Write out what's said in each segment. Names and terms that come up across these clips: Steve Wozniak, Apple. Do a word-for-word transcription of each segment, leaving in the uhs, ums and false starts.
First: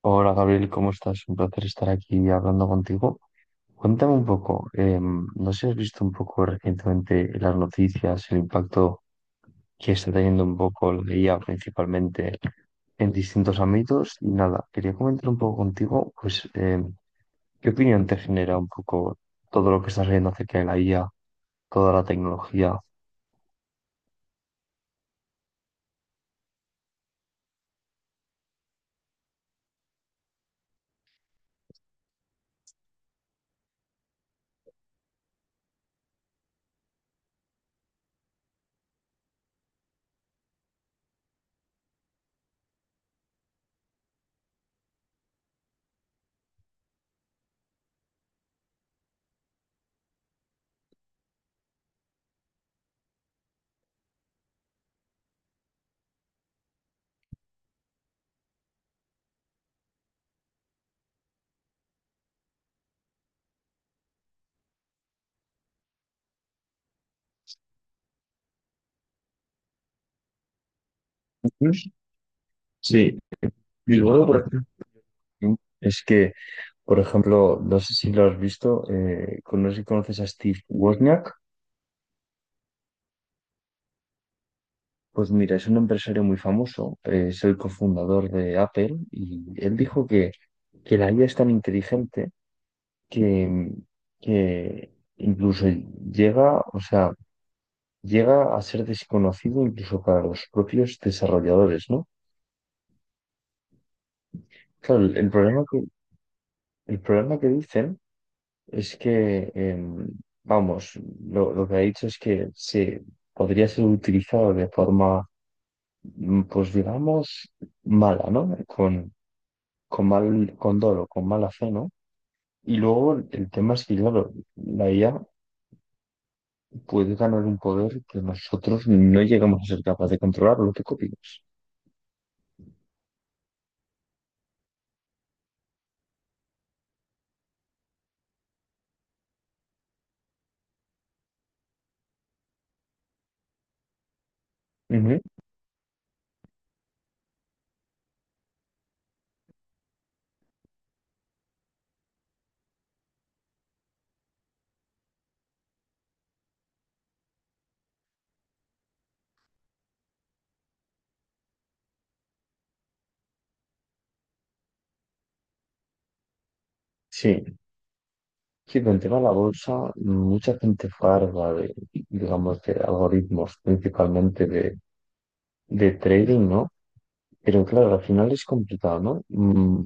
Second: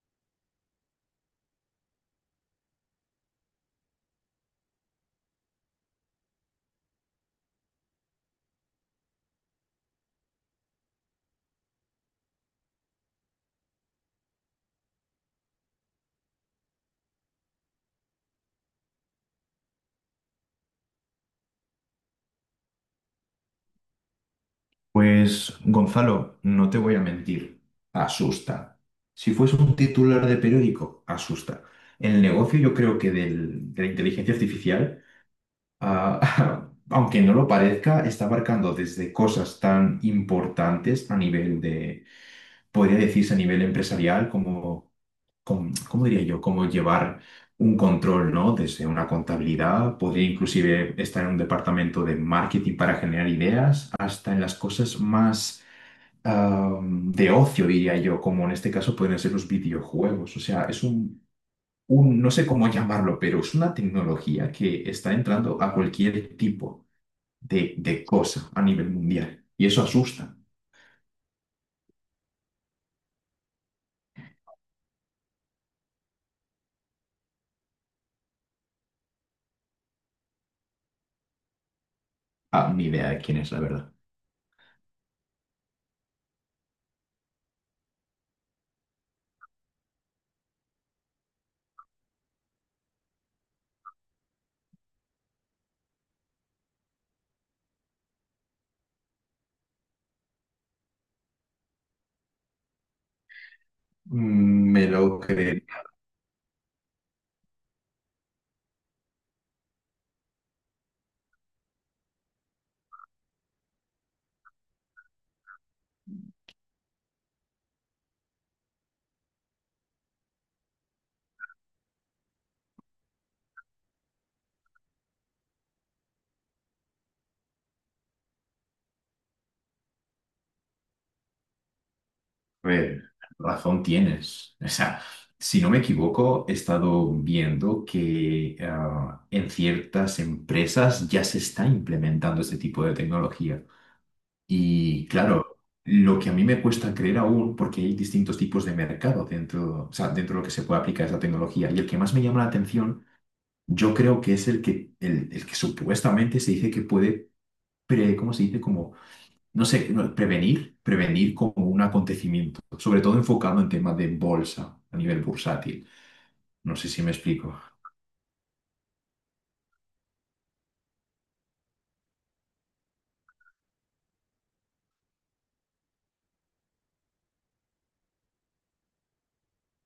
Hola Gabriel, ¿cómo estás? Un placer estar aquí hablando contigo. Cuéntame un poco, eh, no sé si has visto un poco recientemente en las noticias, el impacto que está teniendo un poco la I A principalmente en distintos ámbitos y nada, quería comentar un poco contigo, pues, eh, ¿qué opinión te genera un poco todo lo que estás viendo acerca de la I A, toda la tecnología? Pues, Gonzalo, no te voy a mentir, asusta. Si fuese un titular de periódico, asusta. El negocio, yo creo que del- de la inteligencia artificial, ah, aunque no lo parezca, está abarcando desde cosas tan importantes a nivel de, podría decirse a nivel empresarial, como, com- ¿cómo diría yo? Como llevar un control, ¿no? Desde una contabilidad, podría inclusive estar en un departamento de marketing para generar ideas, hasta en las cosas más am, de ocio, diría yo, como en este caso pueden ser los videojuegos. O sea, es un, un- no sé cómo llamarlo, pero es una tecnología que está entrando a cualquier tipo de, de cosa a nivel mundial. Y eso asusta. Sí, y luego, por ejemplo, es que Por ejemplo, no sé si lo has visto, eh, con- no sé si conoces a Steve Wozniak. Ah, ni idea de quién es, la verdad. Pues mira, es un empresario muy famoso, eh, es el cofundador de Apple y él dijo que, que la I A es tan inteligente que, que incluso llega, o sea, llega a ser desconocido incluso para los propios desarrolladores, ¿no? Mm, me Claro, el, lo el problema creeré. que, el problema que dicen es que, em, vamos, lo, lo que ha dicho es que se podría ser utilizado de forma, mm, pues digamos, mala, ¿no? Con, con mal, con dolo, con mala fe, ¿no? Y luego el tema es que, claro, la I A puede ganar un poder que nosotros no llegamos a ser capaces de controlar, lo que copiamos. A ver, razón tienes. O sea, si no me equivoco, he estado viendo que ah, en ciertas empresas ya se está implementando este tipo de tecnología. Y claro, lo que a mí me cuesta creer aún, porque hay distintos tipos de mercado dentro, o sea, dentro de lo que se puede aplicar esa tecnología, y el que más me llama la atención, yo creo que es el que, el, el que supuestamente se dice que puede, pre, ¿cómo se dice? Como, no sé, no, prevenir, prevenir como un acontecimiento, sobre todo enfocado en temas de bolsa, a nivel bursátil. No sé si me explico. Sí, sí, pero el tema de la bolsa, mucha gente farda de, digamos, de algoritmos, principalmente de, de trading, ¿no? Pero claro, al final es complicado, ¿no? Mm,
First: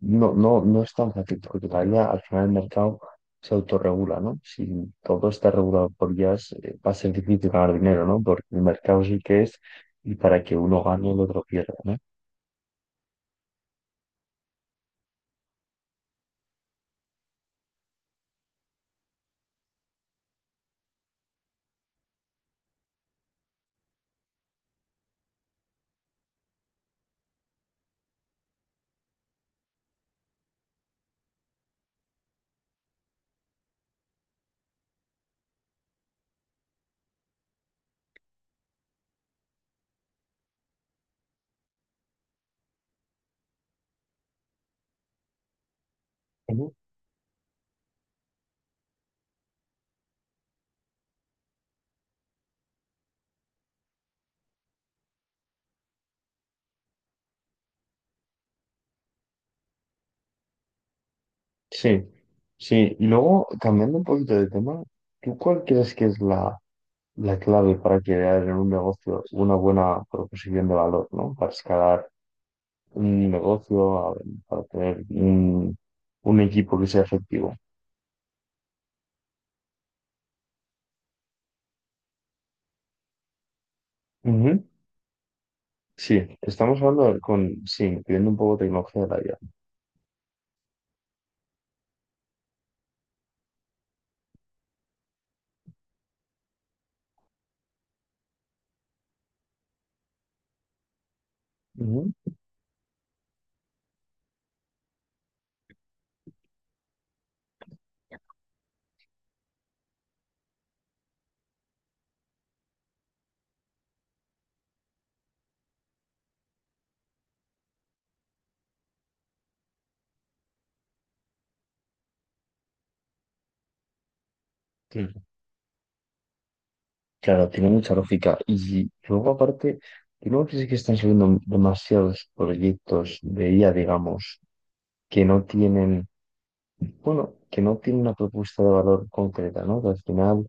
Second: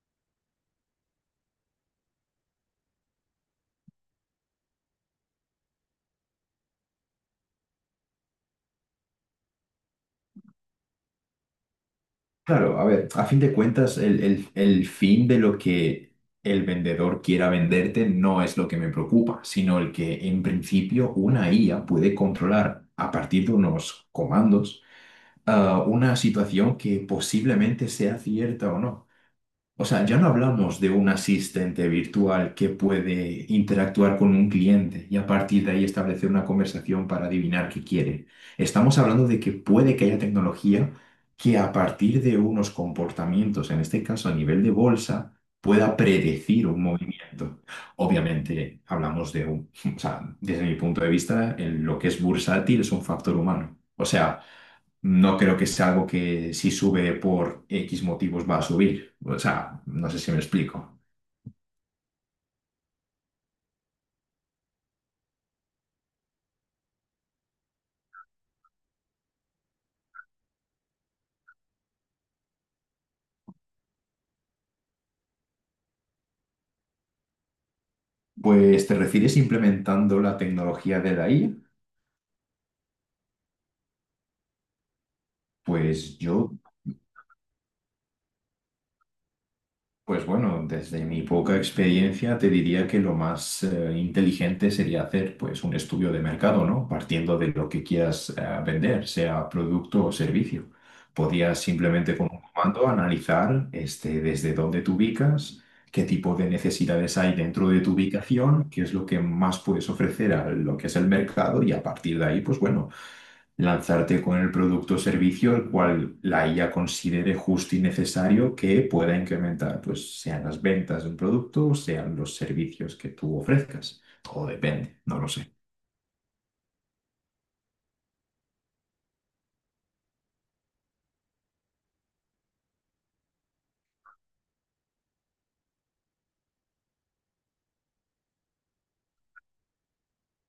No, no, no es tan fácil, porque todavía al final el mercado se autorregula, ¿no? Si todo está regulado por I As, eh, va a ser difícil ganar dinero, ¿no? Porque el mercado sí que es, y para que uno gane, el otro pierda, ¿no? Claro, a ver, a fin de cuentas, el, el- el fin de lo que el vendedor quiera venderte no es lo que me preocupa, sino el que en principio una I A puede controlar a partir de unos comandos, ah, una situación que posiblemente sea cierta o no. O sea, ya no hablamos de un asistente virtual que puede interactuar con un cliente y a partir de ahí establecer una conversación para adivinar qué quiere. Estamos hablando de que puede que haya tecnología que a partir de unos comportamientos, en este caso a nivel de bolsa, pueda predecir un movimiento. Obviamente, hablamos de un, o sea, desde mi punto de vista, en lo que es bursátil es un factor humano. O sea, no creo que sea algo que si sube por X motivos va a subir. O sea, no sé si me explico. Sí, sí. Luego, cambiando un poquito de tema, ¿tú cuál crees que es la, la clave para crear en un negocio una buena proposición de valor, ¿no? Para escalar un negocio, a- para tener un, un equipo que sea efectivo. Pues te refieres implementando la tecnología de la I A. Ujú. Pues Sí, yo, estamos hablando con, sí, incluyendo un poco tecnología de la I A. pues bueno, desde mi poca experiencia te diría que lo más eh, inteligente sería hacer pues un estudio de mercado, ¿no? Partiendo de lo que quieras eh, vender, sea producto o servicio. Podías Ujú. simplemente con un comando analizar este, desde dónde te ubicas, qué tipo de necesidades hay dentro de tu ubicación, qué es lo que más puedes ofrecer a lo que es el mercado y a partir de ahí, pues bueno, lanzarte con el producto o servicio el cual la I A considere justo y necesario que pueda incrementar, pues sean las ventas de un producto o sean los servicios que tú ofrezcas. Todo depende, Sí. no lo sé. Claro, tiene mucha lógica. Y luego, aparte, ¿tú no crees que están saliendo demasiados proyectos de I A, digamos, que no tienen Bueno, que no tiene una propuesta de valor concreta, ¿no? Que al final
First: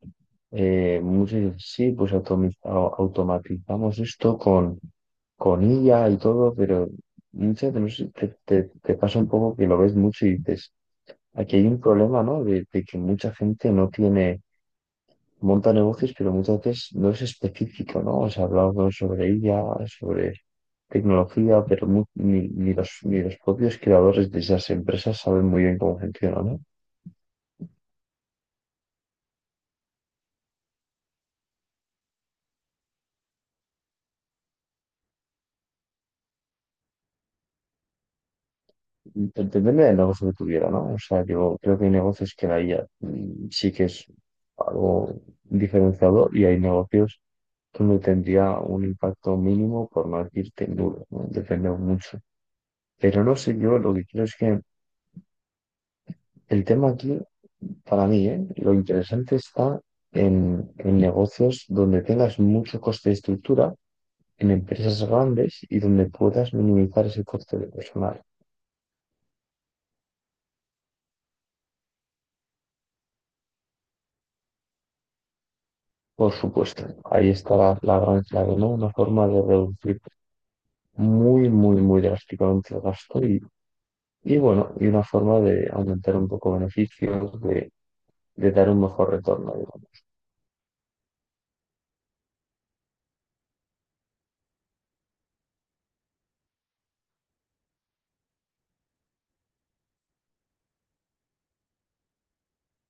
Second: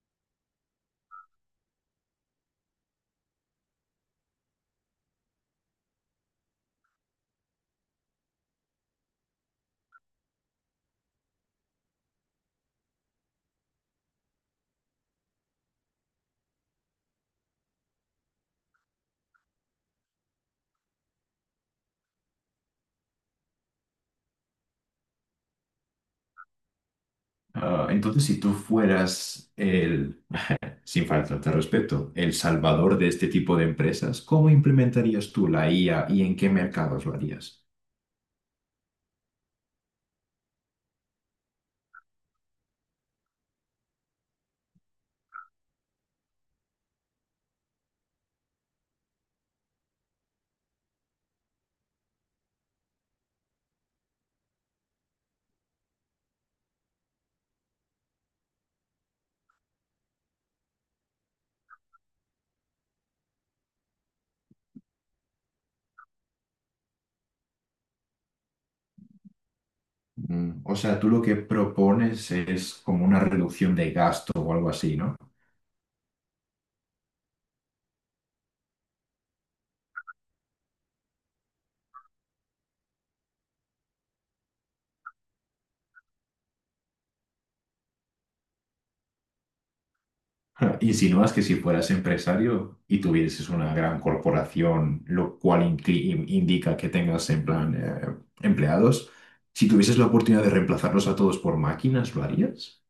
eh, muchos dicen, sí, pues automi- au- automatizamos esto con, con I A y todo, pero muchas veces te, te, te pasa un poco que lo ves mucho y dices, aquí hay un problema, ¿no? De, de que mucha gente no tiene, monta negocios, pero muchas veces no es específico, ¿no? O sea, hablamos sobre I A, sobre tecnología, pero mu- ni, ni los, ni los propios creadores de esas empresas saben muy bien cómo funciona, ¿no? Ah, entonces, si tú fueras el, sin faltarte al respeto, el salvador de este tipo de empresas, ¿cómo implementarías tú la I A y en qué mercados lo harías? Pues depende del negocio que tuviera, ¿no? O sea, yo creo que hay negocios que la I A, mm, sí que es algo diferenciador y hay negocios donde tendría un impacto mínimo, por no decirte nulo, ¿no? Depende mucho. Pero no sé, yo lo que creo es que el tema aquí, para mí, ¿eh? Lo interesante está en, en negocios donde tengas mucho coste de estructura, en empresas grandes y donde puedas minimizar ese coste de personal. Mm, o sea, tú lo que propones es como una reducción de gasto o algo así, ¿no? Por supuesto, ahí está la, la gran clave, ¿no? Una forma de reducir muy, muy, muy drásticamente el gasto y, y bueno, y una forma de aumentar un poco beneficios, de, de dar un mejor retorno, digamos. Ja, insinúas que si fueras empresario y tuvieses una gran corporación, lo cual incli- indica que tengas en plan eh, empleados, si tuvieses la oportunidad de reemplazarlos a todos por máquinas, ¿lo harías?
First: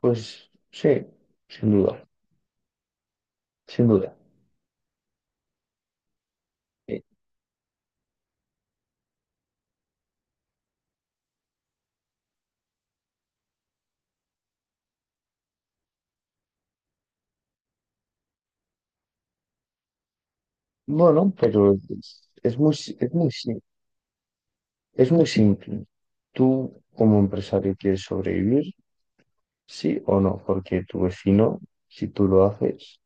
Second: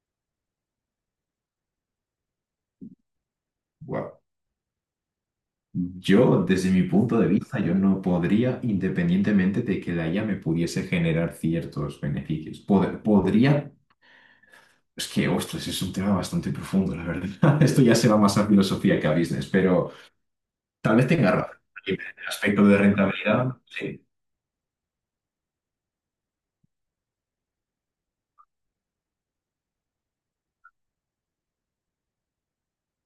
Pues sí, sin duda, sin duda. Wow. Yo, desde mi Eh, punto de vista, yo no podría, independientemente de que la I A me pudiese generar ciertos beneficios. Pod- podría, es que, ostras, es un tema bastante profundo, la verdad. Esto ya se va más a filosofía que a business, pero tal vez bueno, tenga razón. pero En el es, es aspecto muy, de si- es muy, rentabilidad, si- sí. es muy simple. Tú, como empresario, quieres sobrevivir, sí o no, porque tu vecino, si tú lo haces,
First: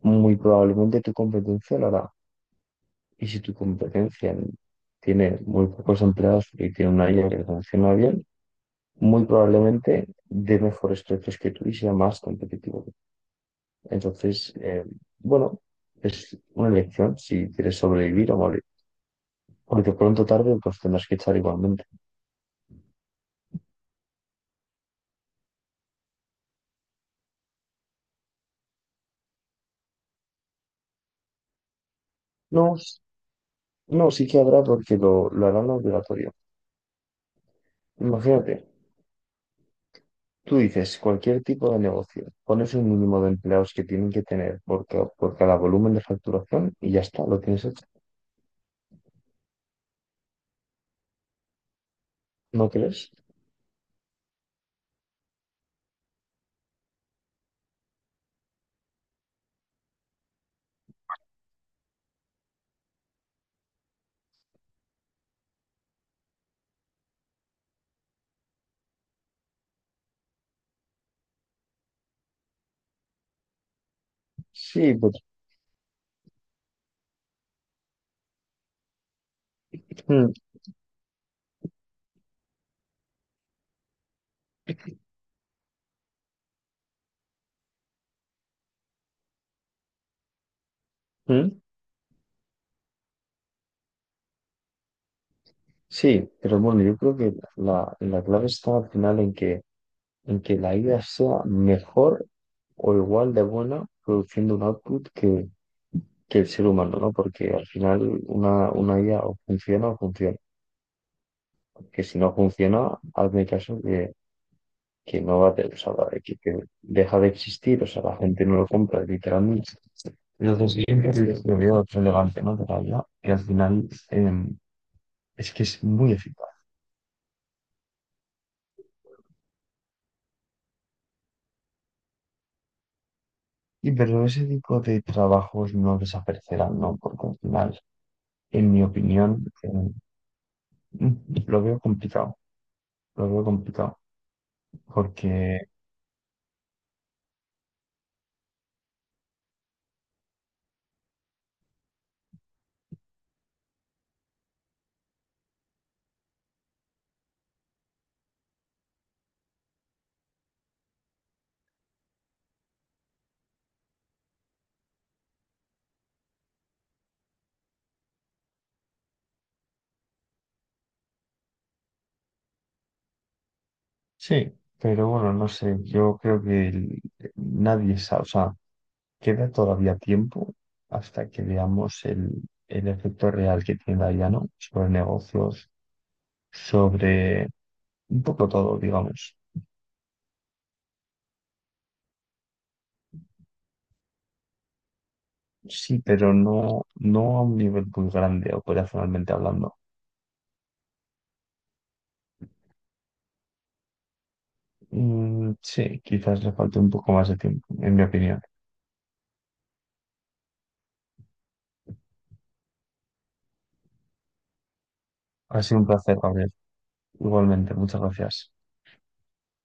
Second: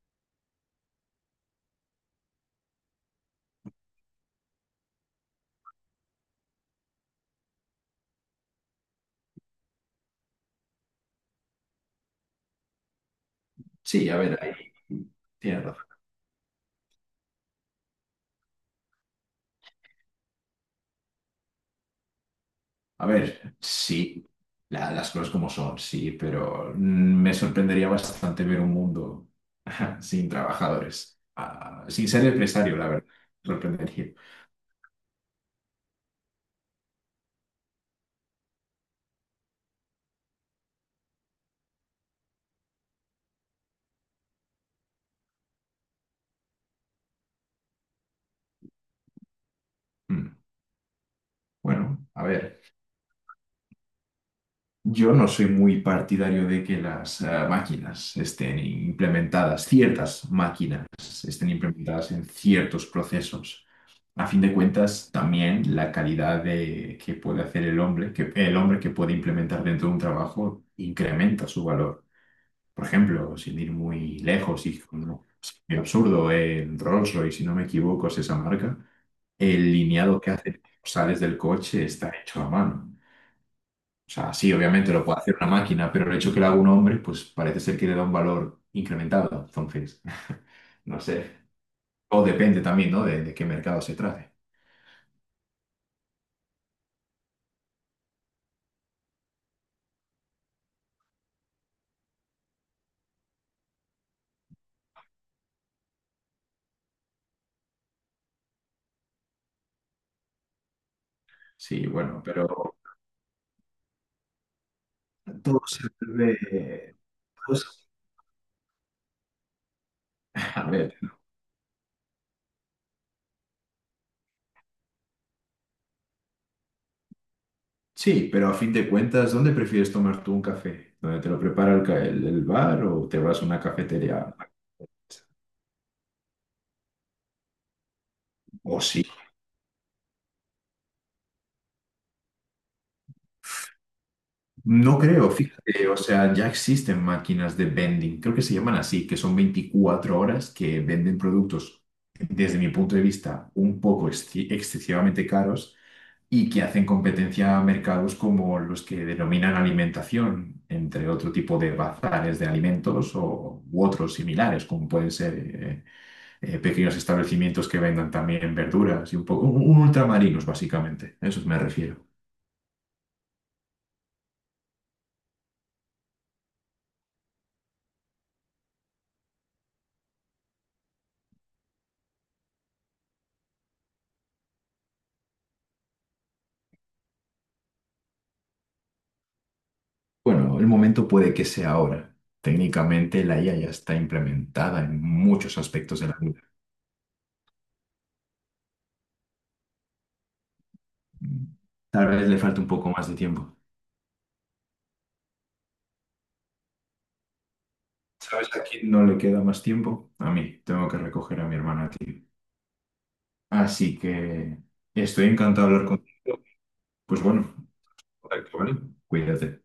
muy probablemente tu competencia lo hará. Y si tu competencia tiene muy pocos empleados y tiene una I A que funciona bien, muy probablemente dé mejores precios que tú y sea más competitivo. Sí, a ver, Entonces, ahí eh, bueno, tienes razón. es una elección si quieres sobrevivir o morir. Porque pronto o tarde pues tendrás que echar igualmente. A ver, sí, la- las cosas como son, sí, pero mm, me sorprendería bastante ver un mundo sin trabajadores, ah, sin ser No, empresario, la s- verdad. Me no, sorprendería. sí que habrá porque lo, lo harán obligatorio. Imagínate, tú dices cualquier tipo de negocio, pones un mínimo de empleados que tienen que tener por, ca- por cada volumen de facturación y ya está, lo tienes hecho. Mm, bueno, a ver. ¿No crees? Yo no soy muy partidario de que las eh, máquinas estén implementadas, ciertas máquinas estén implementadas en ciertos procesos. A fin de cuentas, también la calidad de que puede hacer el hombre, que el hombre que puede implementar dentro de un trabajo incrementa su valor. Por ejemplo, sin ir muy lejos y Sí, con un pero, ejemplo absurdo, en Rolls-Royce, si no me equivoco, es esa marca, el lineado que mm, hace cuando sales del coche está hecho a mano. O sea, sí, obviamente lo puede hacer una máquina, pero el hecho que lo haga un hombre, pues parece ser que le da un valor incrementado. Entonces, no sé. mm, O depende también, ¿no? De, de qué mercado se trate. sí, pero bueno, yo creo que la, la clave está al final en que, en que la idea sea mejor o igual de buena produciendo un output que, que el ser humano, ¿no? Porque al final una, una I A o funciona o funciona. Sí, Que si bueno, no pero funciona, hazme caso que, que no va a todo tener, o se sea, que, que vuelve... deja de todo se- existir, o sea, la gente no lo compra, literalmente. A Entonces, sí, ver, es lo veo otro elegante, ¿no? De la I A, que al final em, es que es muy eficaz. sí, pero a fin de cuentas, ¿dónde prefieres tomar tú un café? ¿Dónde te lo prepara el, ca- el- el bar o te vas a una Y pero cafetería? ese tipo de trabajos no desaparecerán, ¿no? Porque al final, en O mi sí, opinión, eh, lo veo complicado, lo veo complicado. no creo, Porque fíjate, o sea, ya existen máquinas de vending, creo que se llaman así, que son veinticuatro horas que venden productos, desde mi punto de vista, un poco exci- excesivamente caros y que hacen competencia a mercados como los que denominan alimentación, entre otro tipo de bazares de alimentos o, u otros similares, como pueden ser eh, eh, pequeños establecimientos que vendan también verduras y un poco, un- un ultramarinos, básicamente, a eso me refiero. sí, pero bueno, no sé, yo creo que el- nadie sabe, o sea, queda todavía tiempo hasta que veamos el, el efecto real que tiene la I A, ¿no? Sobre negocios, sobre un poco todo, digamos. Bueno, el momento puede que sea ahora. Técnicamente la I A ya está implementada en muchos Sí, aspectos de la pero vida. no, no a un nivel muy grande operacionalmente hablando. Tal vez le falta un poco más de tiempo. Mm, sí, quizás le falte un poco más de tiempo, en mi opinión. ¿Sabes a quién no le queda más tiempo? A mí. Tengo que recoger a mi hermana, tío. Así que estoy Ha encantado de sido un hablar placer, contigo. Gabriel. Pues bueno, Igualmente, muchas gracias. contacto, ¿vale? Cuídate.